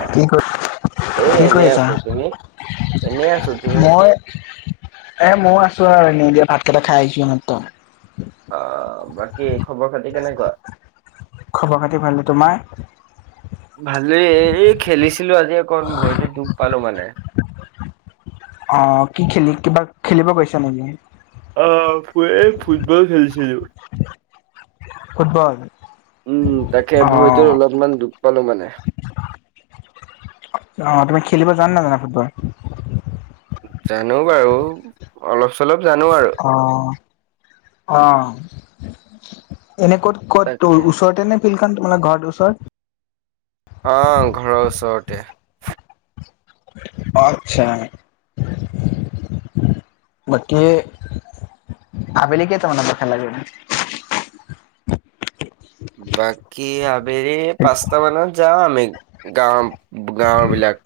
অ', কি কৰি এ কি এনেই কৰিছা? আছো তুমি? এনেই আছো তুমি? মই এ ময়ও আছো আৰু এনেই দিয়া, ভাতকেইটা খাই আহিছো এইমাত্ৰ। অ, বাকী খবৰ-খাতি কেনেকুৱা? খবৰ-খাতি ভালে তোমাৰ? ভাল এই খেলিছিলো আজি অকণ ভৰিত দুখ পালো মানে। অ, কি খেলি কিবা খেলিব গৈছা নেকি? অ, ফুৱে ফুটবল খেলিছিলো। ফুটবল। উম তাকে ভৰিটো অ' অলপমান দুখ পালোঁ মানে। অ তুমি খেলিব জানা নে নাজানা ফুটবল? জানো বাৰু অলপ চলপ জানো আৰু। অহ অ এনে ক'ত ক'ত দোৰ তাকে। ওচৰতে নে‌? ফিলখন তোমালোকৰ ঘৰটো ওচৰত। অ ঘৰৰ ওচৰতে। অ আচ্ছা। বাকী আবেলি কেইটা মানত খেলা গৈ? বাকী আবেলি পাঁচটা মানত যাওঁ আমি গাঁ গাঁৱৰ বিলাক।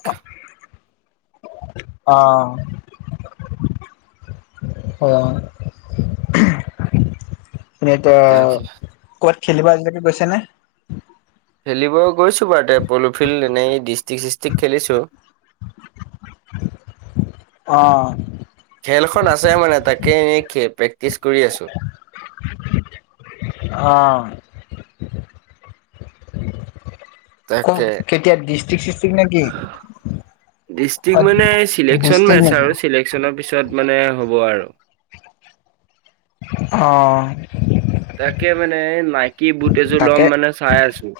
অহ। অহ উমহ। তুমি এতিয়া তাকে ক'ৰবাত খেলিব আজিলৈকে গৈছা নে? খেলিব গৈছোঁ বাৰুতে পল'ফিল্ড এনেই ডিষ্ট্ৰিক চিষ্ট্ৰিক খেলিছোঁ। অঁ। খেলখন আছে মানে তাকে এনে প্ৰেক্টিচ কৰি আছোঁ। অ। তাকে ক'ত কেতিয়া ডিষ্ট্ৰিক চিষ্ট্ৰিক নেকি? ডিষ্ট্ৰিক মানে চিলেকচন ডিষ্ট্ৰিক্ট মেছ নেকি? আৰু চিলেক্ট চিলেক্টচনৰ পিছত মানে হ'ব আৰু অ তাকে মানে নাইকী বুট এযোৰ তাকে ল'ম মানে চাই আছোঁ।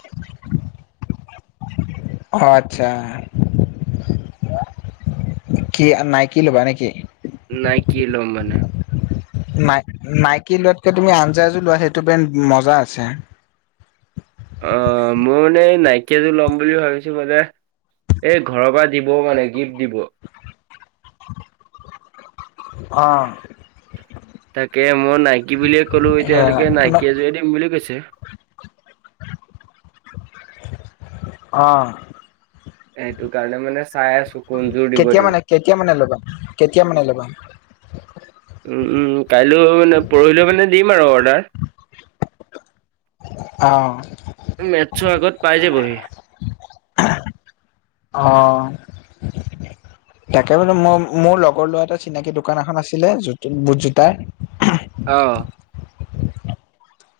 অঁ আচ্ছা কি নাইকী ল'বা নেকি? নাইকী লম মানে। নাই নাইকী লোৱাতকে তুমি আঞ্জাজো লোৱা সেইটো বেন্দ্ৰ মজা আছে‌। অ মোৰ মানে এই নাইকী এযোৰ ল'ম বুলি ভাবিছোঁ মানে এই ঘৰৰ পৰা দিব মানে গিফ্ট দিব। অঁহ। তাকে মই নাইকী বুলিয়ে ক'লো সেয়া এতিয়ালৈকে নাইকী তোমাক এযোৱে দিম বুলি কৈছে। অহ। সেইটো কাৰণে মানে চাই আছোঁ। কেতিয়া মানে কেতিয়া মানে ল'বা কেতিয়া মানে ল'বা? উমম কাইলৈ মানে পৰহিলৈও মানে দিম আৰু অৰ্ডাৰ। অহ। মেতছৰ আগত পাই যাবহি। অঁ। তাকে বোলো মোৰ মোৰ লগৰ ল'ৰা এটা চিনাকি দোকান এখন আছিলে বুট জোতাৰ। অঁ।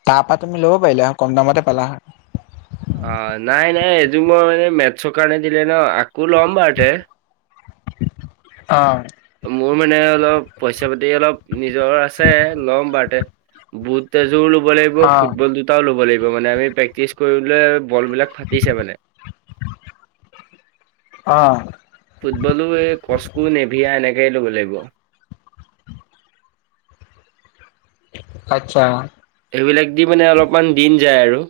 তাপা তুমি ল'ব পাৰিলা হয় কম দামতে পালা। অ নাই নাই এইযোৰ মই মানে মেতছৰ কাৰণে দিলে ন আকৌ ল'ম বাৰু দে। অঁ। মোৰ মানে অলপ পইচা পাতি অলপ নিজৰ আছে লম বাৰু দে। বুট এযোৰ ল'ব লাগিব অ', ফুটবল জো তাও ল'ব লাগিব মানে আমি প্ৰেক্টিচ কৰিলে বল বিলাক ফাটিছে মানে। অহ। ফুটবলো এই কস্কো নেভিয়া এনেকেই ল'ব লাগিব। আতচ্ছা। এইবিলাক দি মানে অলপমান দিন যায় আৰু।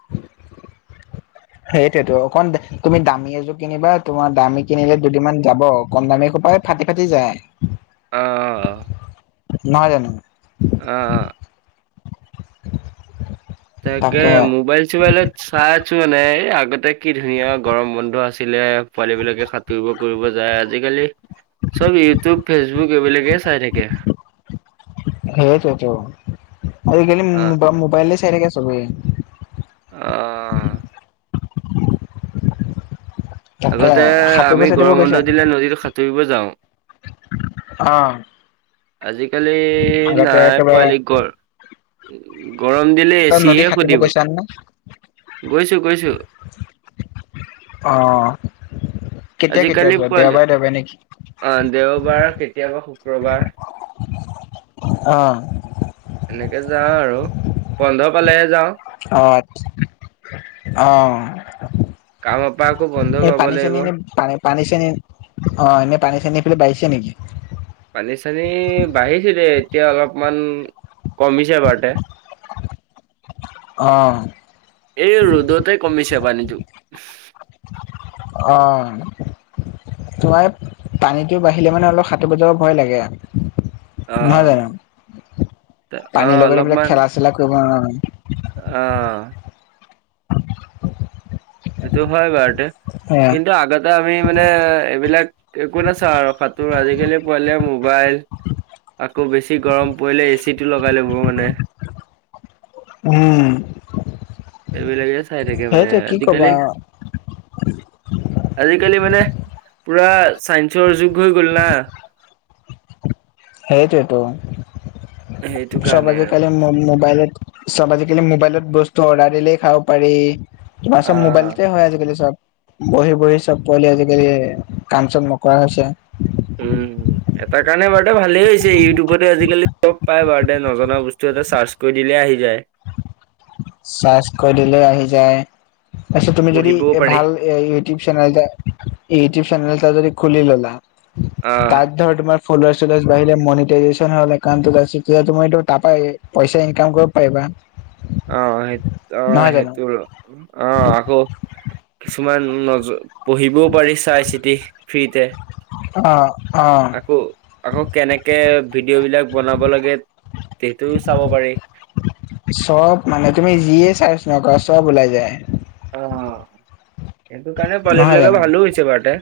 [inaudible] সেইটোৱেটো অকমান বেছি তুমি দামী এযোৰ কিনিবা তোমাৰ দামী কিনিলে দুদিনমান যাব কম দামী সোপা এই ফাটি ফাটি যায়। অঁ, অঁ। নহয় জানো? অঁ অঁ। তাকে মোবাইল চোবাইলত চাই আছোঁ মানে এই আগতে কি ধুনীয়া গৰম বন্ধ আছিলে পোৱালি বিলাকে সা তুৰিব কৰিব যায় আজিকালি চব ইউটিউব, ফেচবুক এইবিলাকে চাই থাকে। সেইটোৱেটো, আজিকালি মো অ', মোবা মোবাইলে চাই থাকে চবে। অঁ। তাকে আগতে সাঁতুৰিব আমি চাতুৰিব গৰম বন্ধ দিলে নদীত সাঁতুৰিব যাওঁ। অঁ। আজিকালি নাই একেবাৰে পোৱালি গ এই গৰম দিলে তই নদী এচিহে সাঁতুৰিব সুধিব গৈছা নে গৈছো গৈছো। অ কেতিয়া কেতিয়া আজিকালি যোৱা পোৱালি দেওবাৰে দেওবাৰে নেকি? অ দেওবাৰ কেতিয়াবা শুক্ৰবাৰ। অহ। এনেকে যাওঁ আৰু বন্ধ পালেহে যাওঁ। অঁ আচ্ছা অহ। কাম পা আকৌ বন্ধ এই পাব পানী চানী লাগিব। এনেই পা পানী চানী অ এনে পানী চানী সেইফালে বাঢ়িছে নেকি? পানী চানী বাঢ়িছিলে এতিয়া অলপমান কমিছে বাৰুতে। অহ। এই ৰ'দতে কমিছে পানীটো। অহ। তোমাৰ এই পানীটো বাঢ়িলে মানে অলপ সাঁতুৰিব যাব ভয় লাগে। নহয় অ'। জানো? অ', পানীৰ লগত এইবিলাক খেলা চেলা কৰিব নাজানো অঁ। সেইটো হয় বাৰুতে সেয়া কিন্তু আগত তে আমি মানে এইবিলাক একো নাচাওঁ আৰু সাঁতোৰ আজিকালি পোৱালিয়ে মোবাইল। আকৌ বেছি গৰম পৰিলে এচিটো লগাই ল'ব মানে। উম। সেইবিলাকে চাই থাকে মানে সেইটোৱে কি আজিকালি কবা আজিকালি মানে পুৰা চাইন্সৰ যুগ হৈ গ'ল না। সেইটোৱেটো, সেইটো চব কাৰণে আৰু আজিকালি ম মোবাইলত চব আজিকালি মোবাইলত বস্তু অৰ্ডাৰ দিলেই খাব পাৰি। তোমাৰ চব অ', মোবাইলতে হয় আজিকালি চব। বহি বহি চব পোৱালি আজিকালি কাম চাম নকৰা হৈছে। উম এটাৰ কাৰণে বাৰু দে ভালেই হৈছে ইউটিউবতে আজিকালি চব চব পাই বাৰু দে নজনা বস্তু এটা চাৰ্চ কৰি দিলে আহি যায়। চাৰ্চ কৰি দিলে আহি যায়। তাৰপিছত তুমি যদি পঢ়িবও এ পাৰি ভাল এই ইউটিউব চেনেল এটা ইউটিউব চেনেল এটা যদি খুলি ল'লা। অহ। তাত ধৰ তোমাৰ ফলৱাৰ্চ চলৱাৰ্চ বাঢ়িলে মনিটাইজেচন হ'লে কামটো বেছিকে তোমাৰ এইটো তাপাই এই পইচা ইনকাম কৰিব পাৰিবা। অঁ সেই অঁ নহয় জানো? সেইটো অঁ আকৌ কিছুমান নজ পঢ়িবও পাৰি চাই চিতি ফ্ৰীতে। অঁ অঁ। আকৌ আকৌ কেনেকে ভিডিঅ' বিলাক বনাব লাগে সেইটোও চাব পাৰি। চব মানে তুমি যিয়ে চাৰ্চ নকৰা চব ওলাই যায়। অঁ সেইটো কাৰণে পোৱালি নহয় বিলাকৰ জানো? ভালো হৈছে বাৰুতে।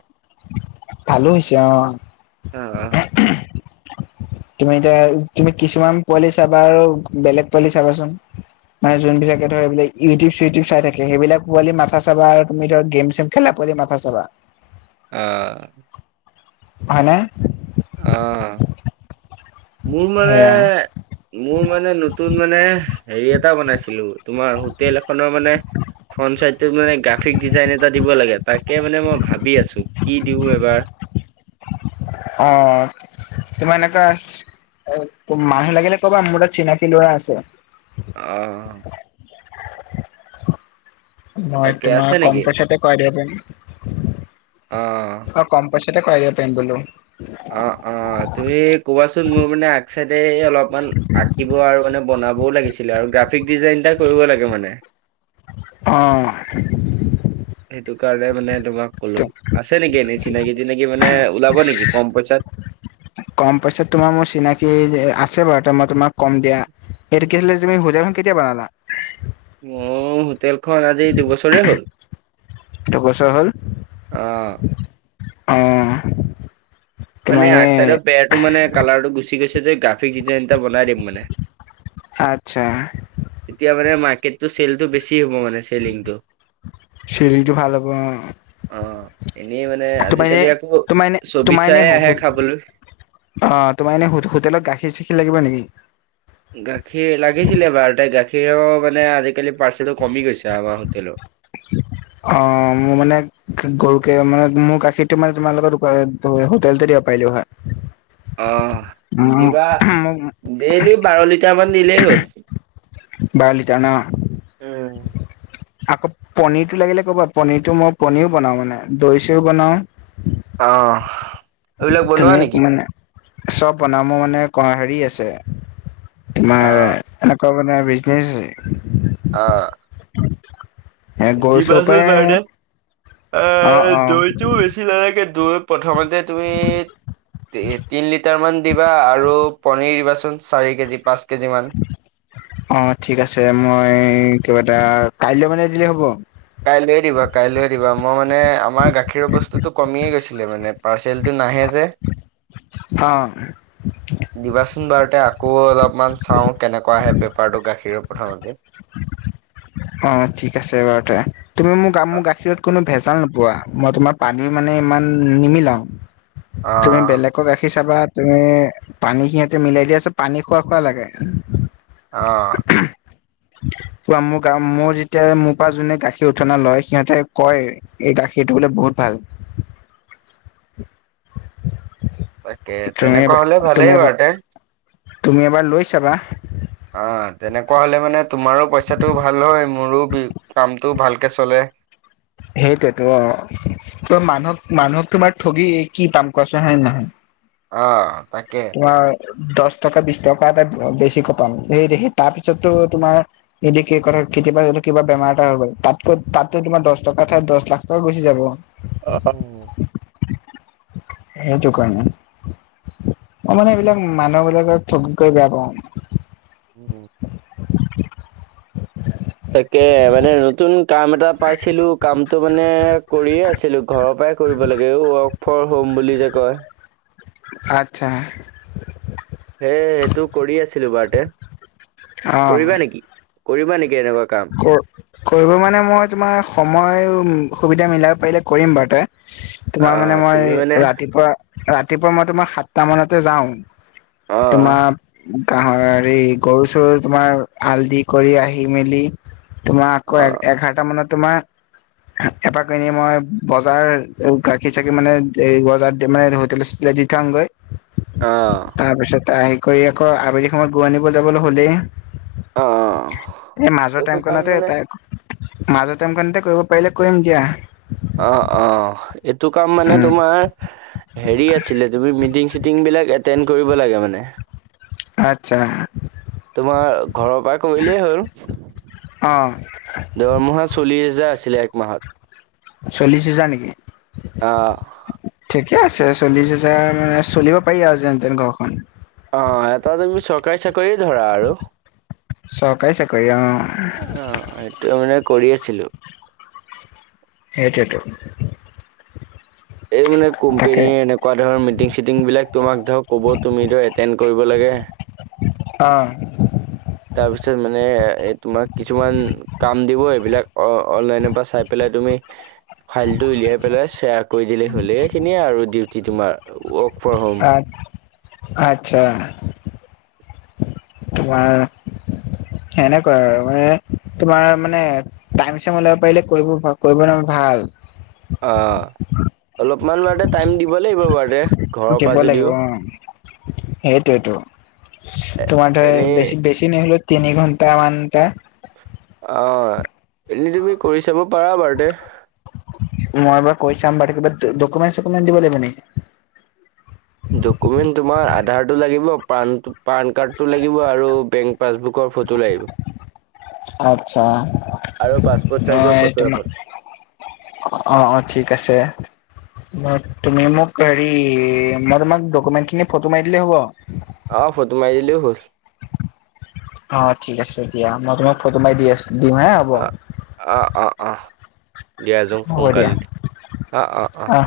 ভালো হৈছে অ। অ অ। তুমি এতিয়া তুমি কিছুমান পোৱালি চাবা আৰু বেলেগ পোৱালি চাবাচোন। মানে যোনবিলাকে ধৰ এইবিলাক ইউটিউব চিটিউব চাই থাকে সেইবিলাক পোৱালি মাথা চাবা আৰু তুমি ধৰা গেম চেম খেলা পোৱালি মাথা চাবা। অহ। হয়নে! অ মোৰ মানে সেয়া মোৰ মানে নতুন মানে হেৰি এটা বনাইছিলো তোমাৰ হোটেল এখনৰ মানে ফ্ৰণ্ট চাইডটোত মানে গ্ৰাফিক ডিজাইন এটা দিব লাগে তাকে মানে মই ভাবি আছো কি দিওঁ এবাৰ। অ তোমাৰ এনেকা মানুহ লাগিলে কবা মোৰ তাত চিনাকি লৰা আছে। অ। মই তাকে আছে তোমাৰ নেকি? কম পইচাতে কৰাই দিব পাৰিম। অ', হক কম পইচাতে কৰাই দিব পাৰিম বোলো। অ অ তুমি কবাচোন মোৰ মানে আগ চাইডে অলপমান আঁকিব- ব আৰু মানে বনাবও লাগিছিলে আৰু গ্ৰাফিক ডিজাইন এটা কৰিব লাগে মানে। অ। সেইটো কাৰণে মানে তোমাক কলো আছে নেকি এনেই চিনাকি তিনাকি মানে ওলাব নেকি কম পইচাত? কম পইচাত তোমাৰ মোৰ চিনাকি আছে বাৰু ত মই তোমাক কম দিয়া। এইটো কি আছিলে তুমি অ', হোটেলখন কেতিয়া বনালা। মোৰ হোটেলখন আজি দুবছৰে হ'ল। দুবছৰ হ'ল, অ'। অ। তোমাৰ মানে এনে আগ চাইডৰ পেৰটো মানে কালাৰটো গুচি গৈছে যে গ্ৰাফিক ডিজাইন এটা বনাই দিম মানে। আত্চ্ছা। তেতিয়া মানে মাৰ্কেটটো চেলটো বেছি হ'ব মানে চেলিংটো। চেলিংটো ভাল হ'ব অ। অ এনেই মানে আজিকালি আকৌ তোমাৰ এনে ছবি তোমাৰ এনে চাই আহে খাবলৈ। অ তোমাৰ এনে হোটেলত গাখীৰ চাখীৰ লাগিব নেকি? গাখীৰ লাগিছিলে বাৰ তাই গাখীৰৰ মানে আজিকালি পাৰ্চেলটো কমি গৈছে আমাৰ হোটেলত। [inaudible] অ মোৰ মানে গৰুকে মানে মোৰ গাখীৰটো মানে তোমাৰ লগত হোটেলতে দিব পাৰিলো হয়। [inaudible] অ দিবা মোক ডেইলি বাৰ লিটাৰ মান দিলেই হ'ল। বাৰ লিটাৰ ন। উম, আকৌ পনীৰটো লাগিলে ক'বা পনীৰটো মই পনিৰও বনাও মানে, দৈ চিও বনাও। অ এইবিলাক তুমি বনোৱা নেকি? মানে চব বনামো মানে হেৰি আছে, [unintelligible] অ। এনে কোৱা মানে বিজনেছ আছে। অ। [inaudible] গৰু চৰুৰ দিবাচুন পৰাই বাৰডে অ এ অ দৈ বেছি লাইকে দৈ প্ৰথমতে তুমি তিন লিটাৰ মান দিবা আৰু পনিৰ দিবাচোন চাৰি, কেজ পাঁচ, কেজি মান। অ ঠিক আছে মই কিবা এটা কাইলৈ মানে দিলে হ'ব। কাইলৈ দিবা কাইলৈ দিবা মই মানে আমাৰ গাখীৰৰ বস্তুটো কমিয়ে গৈছিলে মানে পাৰ্চেলটো নাহে যে। অ। দিবাচোন বাৰুতে আকৌ অলপমান চাওঁ কেনেকুৱা আহে বেপাৰটো গাখীৰৰ প্ৰথমতে। অ ঠিক আছে বাৰুতে। তুমি মোক মোৰ গাখীৰত কোনো ভোল নোপোৱা, মই তমাৰ, পানী মানে ইমান নিমিলাও, তোমি অ', বেলেক [unintelligible] গাখীৰ চাবা, তুমি পানী সিহঁতে মিলাই দিয়া ছত পানী খোৱা খোৱা লাগে। অ'। [unintelligible] মোৰ, মোৰ যেতিয়া মোৰ পৰা যোনে গাখীৰ‌উঠনা লয়, সিহঁতে কয় এইটা সেইটো বোলে বহুত ভাল। [inaudible] তাকে [unintelligible] তুমি তেনেকুৱা হ'লে [unintelligible] ভালেই তুমি [unintelligible] প বাৰুতে। তুমি এবাৰ লৈ চাবা। অ তেনেকুৱা হলে মানে তোমাৰো পইচাটো ভাল হয়, মোৰো [unintelligible] কামটো ভালকে চলে। সেইটোৱেতো অ', কি কয় মানুহক, মানুহক তোমাৰ ঠগি কি পাম কোৱাচোন, হয়নে নহয়। অ তাকে। তোমাৰ দছ টকা, বিছ টকা এটা, বেছি ক পাম, সেইি তাৰপিছতো তোমাৰ এদ [unintelligible] কি [unintelligible] ক কেতিয়াবা যদি কিবা বেমাৰ এটা [unintelligible] হ তাতকো তাতো তোমাৰ দহ টকা ঠাই দহ লাখ তই গুচি যাব। অ [unintelligible] হোতো কাৰণে। মই মানে এইবিলাক মানুহ বিলাকক ঠগকৈ বেয়া পাওঁ। উম [unintelligible] তাকে, মানে নতুন কাম এটা পাইছিলো, কাম তটো মানে কৰিয়ে আছিলো, ঘৰৰ পৰাই কৰিব লাগে, এই ৱৰ্ক ফ্ৰৰ্ম হোম বুলি যে কয়। আত্ছা। সে সেইটো কৰি আছিলো বাৰুতে। অ কৰিবা নেকি? কৰিবা নেকি এনেকুৱা কাম? [unintelligible] কৰিব মানে মই তোমাৰ সময় সুবিধা মিলাব পাৰিলে, কৰিম বাৰু তে। তোমাৰ মানে অ', মই তুমি মানে ৰাতিপুৱা ৰাতিপুৱা মই তোমাৰ সাতটা মানতে যাওঁ, অহ তোমাৰ কহা, হেৰি গৰু-চৰু তোমাৰ হাল দি কৰি আহি মেলি তোমাৰ আকৌ অ এঘাৰটা মানে তোমাৰ এপাক ক এনে মই বজাৰ গাখীৰ চাকি মানে, বজাৰত মানে হোটেল দি থৈয় আহো গৈ। অ'। তাৰপিছত হে কৰি আকৌ, আবেলি সময়ত গৰু আনিব যাবলৈ হ'লেই। অ' এইটো কাম মানে মাজত টাম কানতে কৰিব পাৰিলে কৰিম দিয়া। অ-অ, এইটো কাম মানে উম তোমাৰ হেৰি আছিলে, তুমি মিটিং-চিটিং বিলাক এটেড কৰিব লাগে মানে। আচ্ছা। তোমাৰ ঘৰৰ পৰা কৰিলেই হ'ল। অ দৰমহা চল্লি হাজাৰ আছিলে এক মাহত। চল্লিশ হাজাৰ নেকি? অ [unintelligible] ঠিকে আছে চল্লিশ হোজাৰ মানে, চলিব পাৰি আৰু যেনতেন ঘৰখন। অ', এটা তুমি চৰকাৰী চাকৰিয়ে ধৰা আৰু। চৰকাৰী চাকৰি, অ হে অ'। [unintelligible] ত মানে কৰি আছিলো। সেইটোৱেতো। এই মানে কোম্পেীৰ তাকে এনেকুৱা ধৰ মিটিং-চিটিং বিলাক তোমাক ধৰক কব, তুমি ধৰ এটেণ্ড কৰিব লাগে। অ'। তাৰ পিছত মানে, এই তোমাক কিছুমান কাম দিব এইবিলাক অ অনলাইনৰ পৰা চাই পেলাই তুমি ফাইলটো উলিয়াই পেলাই শ্বেয়াৰ কৰি দিলে হ'লে সেইখিনিয়ে আৰু ডিউটি তোমাৰ ৱ- আ আত্চ্ছা। তোমাৰ সেনেকুৱা আৰু মানে তোমাৰ মানে টাইম চাইম ওলিয়াব পাৰিলে কৰিব কৰিব টাইমত ভাল। অ অলপমান বাৰু টাইম দিব লাগিব বাৰু দে। দিব লাগিব অ, সেইটোৱে ত। এ- তোমাৰ দ্বাৰা এনেই বেছি বেছি নহ'লেও তিনি ঘণ্টা মানটা। অ এনেই তুমি কৰি চাব পাৰা বাৰু দে। মই বাৰু কৈ চাম বাৰুতে কিবাত ডকুমেণ্ট চকমেণ্ট দিব লাগিব নি? ডকুমেন্ট তোমাৰ আধাৰটো লাগিব পান পান কাৰ্ডটো লাগিব আৰু বেংক পাছবুকৰ ফটো লাগিব। আত্চ্ছা আৰু পাছপৰ্ট চাইজৰ মই ফটো তোমাক এখন। অ অ ঠিক আছে। তুমি মোক হেৰি মই তোমাক ডকুমেন্ট খিনি ফটো মাৰি দিলে হ'ব? অ ফটো মাৰি দিলেও হ'ল। অ ঠিক আছে দিয়া মই তোমাক ফটো মাৰি দি আছো দিওঁ হা, হ'ব। আহ অ অ দিয়া যোঙ হ'ব দিয়া সোনকালি দি অ অ অ। অহ।